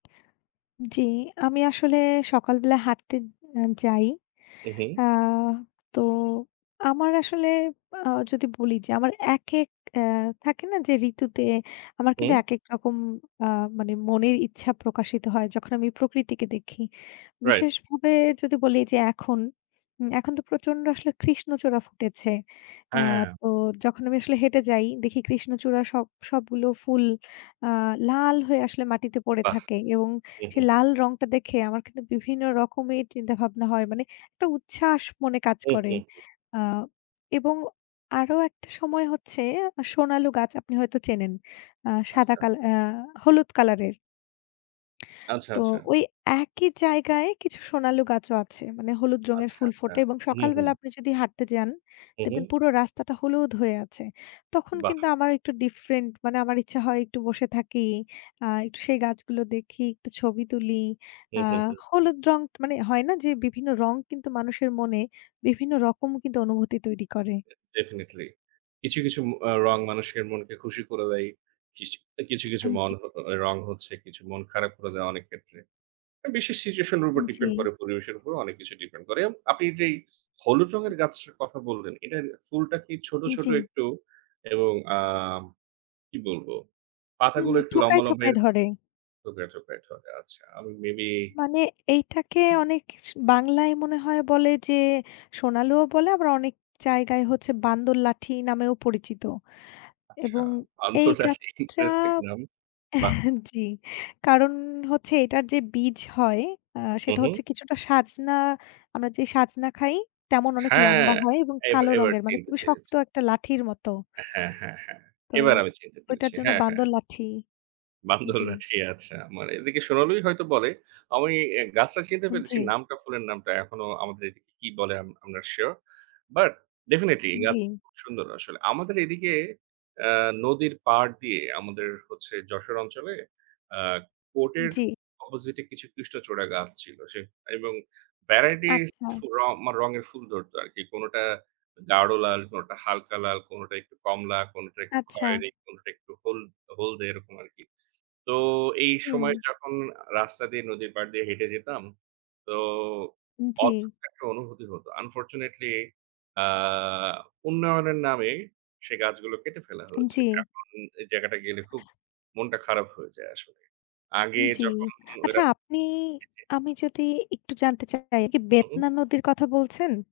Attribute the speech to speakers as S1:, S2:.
S1: জ্বী, আমি আসলে সকালবেলা হাঁটতে অ্যা যাই।
S2: উঁ, হু।
S1: আ তো, আমার আসলে আ যদি বলি যে আমার একেক অ্যা থাকে না যে ঋতুতে, আমার কিন্তু
S2: হুম।
S1: একেক রকম আ মানে মনের ইচ্ছা প্রকাশিত হয়, যখন আমি প্রকৃতিকে দেখি।
S2: রাইট।
S1: বিশেষভাবে যদি বলি যে এখন, উম এখন তো প্রচন্ড আসলে কৃষ্ণচূড়া ফুটেছে। অ্যা
S2: হ্যাঁ।
S1: তো যখন আমি আসলে হেঁটে যাই, দেখি কৃষ্ণচূড়া সব সবগুলো ফুল আ লাল হয়ে আসলে মাটিতে পড়ে
S2: বাহ!
S1: থাকে। এবং
S2: হু, হু।
S1: সেই লাল রংটা দেখে আমার কিন্তু বিভিন্ন রকমের চিন্তা ভাবনা হয়। মানে একটা উচ্ছ্বাস মনে কাজ
S2: হুম,
S1: করে। আ
S2: হুম।
S1: এবং আরো একটা সময় হচ্ছে, সোনালু গাছ আপনি হয়তো চেনেন। আ সাদা
S2: আচ্ছা।
S1: কাল অ্যা হলুদ কালার এর।
S2: আচ্ছা,
S1: তো,
S2: আচ্ছা।
S1: ওই একই জায়গায় কিছু সোনালু গাছও আছে। মানে হলুদ রঙের
S2: আচ্ছা,
S1: ফুল
S2: আচ্ছা।
S1: ফোটে এবং
S2: হু, হু।
S1: সকালবেলা আপনি যদি হাঁটতে যান,
S2: হুঁ,
S1: দেখবেন
S2: হুঁ।
S1: পুরো রাস্তাটা হলুদ হয়ে আছে। তখন
S2: বাহ!
S1: কিন্তু আমার একটু ডিফরেন্ট মানে আমার ইচ্ছা হয় একটু বসে থাকি। আ একটু সেই গাছগুলো দেখি, একটু ছবি তুলি।
S2: হু,
S1: আ
S2: হু, হু।
S1: হলুদ রং ট মানে হয় না যে বিভিন্ন রং কিন্তু মানুষের মনে, বিভিন্ন রকম কিন্তু অনুভূতি তৈরি করে।
S2: ডেফেনেটলি কিছু, কিছু, আ রং মানুষের মনকে খুশি করে দেয়। কিসি অ্যা কিছু, কিছু,
S1: আন জ্বী।
S2: মানহো অ্যা রং হচ্ছে, কিছু মন খারাপ করে দেয় অনেক ক্ষেত্রে। অ্যা বিশেষ situation এর উপর ডিপেন্ড
S1: জ্বী।
S2: করে পরিবেশের উপর অনেক কিছু ডিপেন করে। অ্যান আপনি যেই, হলুদ
S1: উম
S2: রঙের গাছটার কথা বললেন, এটার ফুলটা কি ছোট, ছোট,
S1: জ্বি।
S2: একটু এবং আম কি বলব,
S1: হু,
S2: পাতাগুলো
S1: হু,
S2: একটু
S1: থোকায়,
S2: লম্বা, লম্বা
S1: থোকায়
S2: এরক
S1: ধরে।
S2: থোকায়, থোকায়, ধরে আচ্ছা। আমি মেবি
S1: মানে, এইটাকে অনেক কিছু বাংলায় মনে হয় বলে যে, সোনালু ও বলে আমরা অনেক জায়গায় হচ্ছে বান্দর লাঠি নামেও পরিচিত
S2: আচ্ছা
S1: এবং এই
S2: আন্তরা [unintelligible]
S1: গাছটা
S2: ইমপ্রেসি নাম বাহ!
S1: জ্বি। কারণ হচ্ছে এটার যে বীজ হয়, অ্যা
S2: হুঁ,
S1: সেটা
S2: হুঁ।
S1: হচ্ছে কিছুটা সাজনা, আমরা যে সাজনা খাই, তেমন অনেক
S2: হ্যাঁ!
S1: লম্বা হয় এবং
S2: এইবা
S1: কালো
S2: এবার
S1: রঙের মানে
S2: চিনতে
S1: খুবই
S2: পেরেছি।
S1: শক্ত একটা লাঠির মতো।
S2: হ্যাঁ, হ্যাঁ, হ্যাঁ।
S1: তো
S2: এবার আমি চিনতে পেরেছি।
S1: ওইটার জন্য
S2: হ্যাঁ, হ্যাঁ।
S1: বান্দর লাঠি জ্বি।
S2: বান্দরলাঠি আচ্ছা মানে এদিকে সোনালুই হয়তো বলে। আমি এ গাছটা চিনতে পেরেছি,
S1: জ্বী।
S2: নামটা ফুলের নামটা এখনো আমাদের এদিকে কি বলে আম I'm not sure but definitely এ গাছ
S1: জ্বি।
S2: খুব সুন্দর আসলে। আমাদের এদিকে অ্যা নদীর পাড় দিয়ে আমাদের হচ্ছে যশোর অঞ্চলে, আ কোর্টের
S1: জ্বি।
S2: অপোজিট এ কিছু কৃষ্ণচূড়া গাছ ছিল। সে এবং ভ্যারাইটিজ
S1: আচ্ছা।
S2: ফু আমার রঙের ফুল ধরত আরকি। কোনটা গাঢ় লাল, কোনটা হালকা লাল, কোনটা একটু কমলা, কোনটা একটু
S1: আচ্ছা।
S2: খয়রি, কোনটা একটু হল হলদে এরকম আরকি। তো এই সময়
S1: হুম।
S2: যখন রাস্তা আ দিয়ে নদীর পাড় দিয়ে হেঁটে যেতাম, তো
S1: জ্বি।
S2: অদ্ভুত একটা অনুভূতি হত। Unfortunately আ উন্নয়নের নামে সেই গাছগুলো কেটে ফেলা হয়েছে।
S1: জ্বি।
S2: এখন এই জায়গাটা গেলে খুব মনটা খারাপ হয়ে যায় আসলে। আগে
S1: জ্বি।
S2: যখন ওই
S1: আচ্ছা
S2: রাস
S1: আপনি
S2: জি, জি।
S1: আমি যদি একটু জানতে চাই এ কি বেতনা
S2: উম-হুম।
S1: নদীর কথা বলছেন?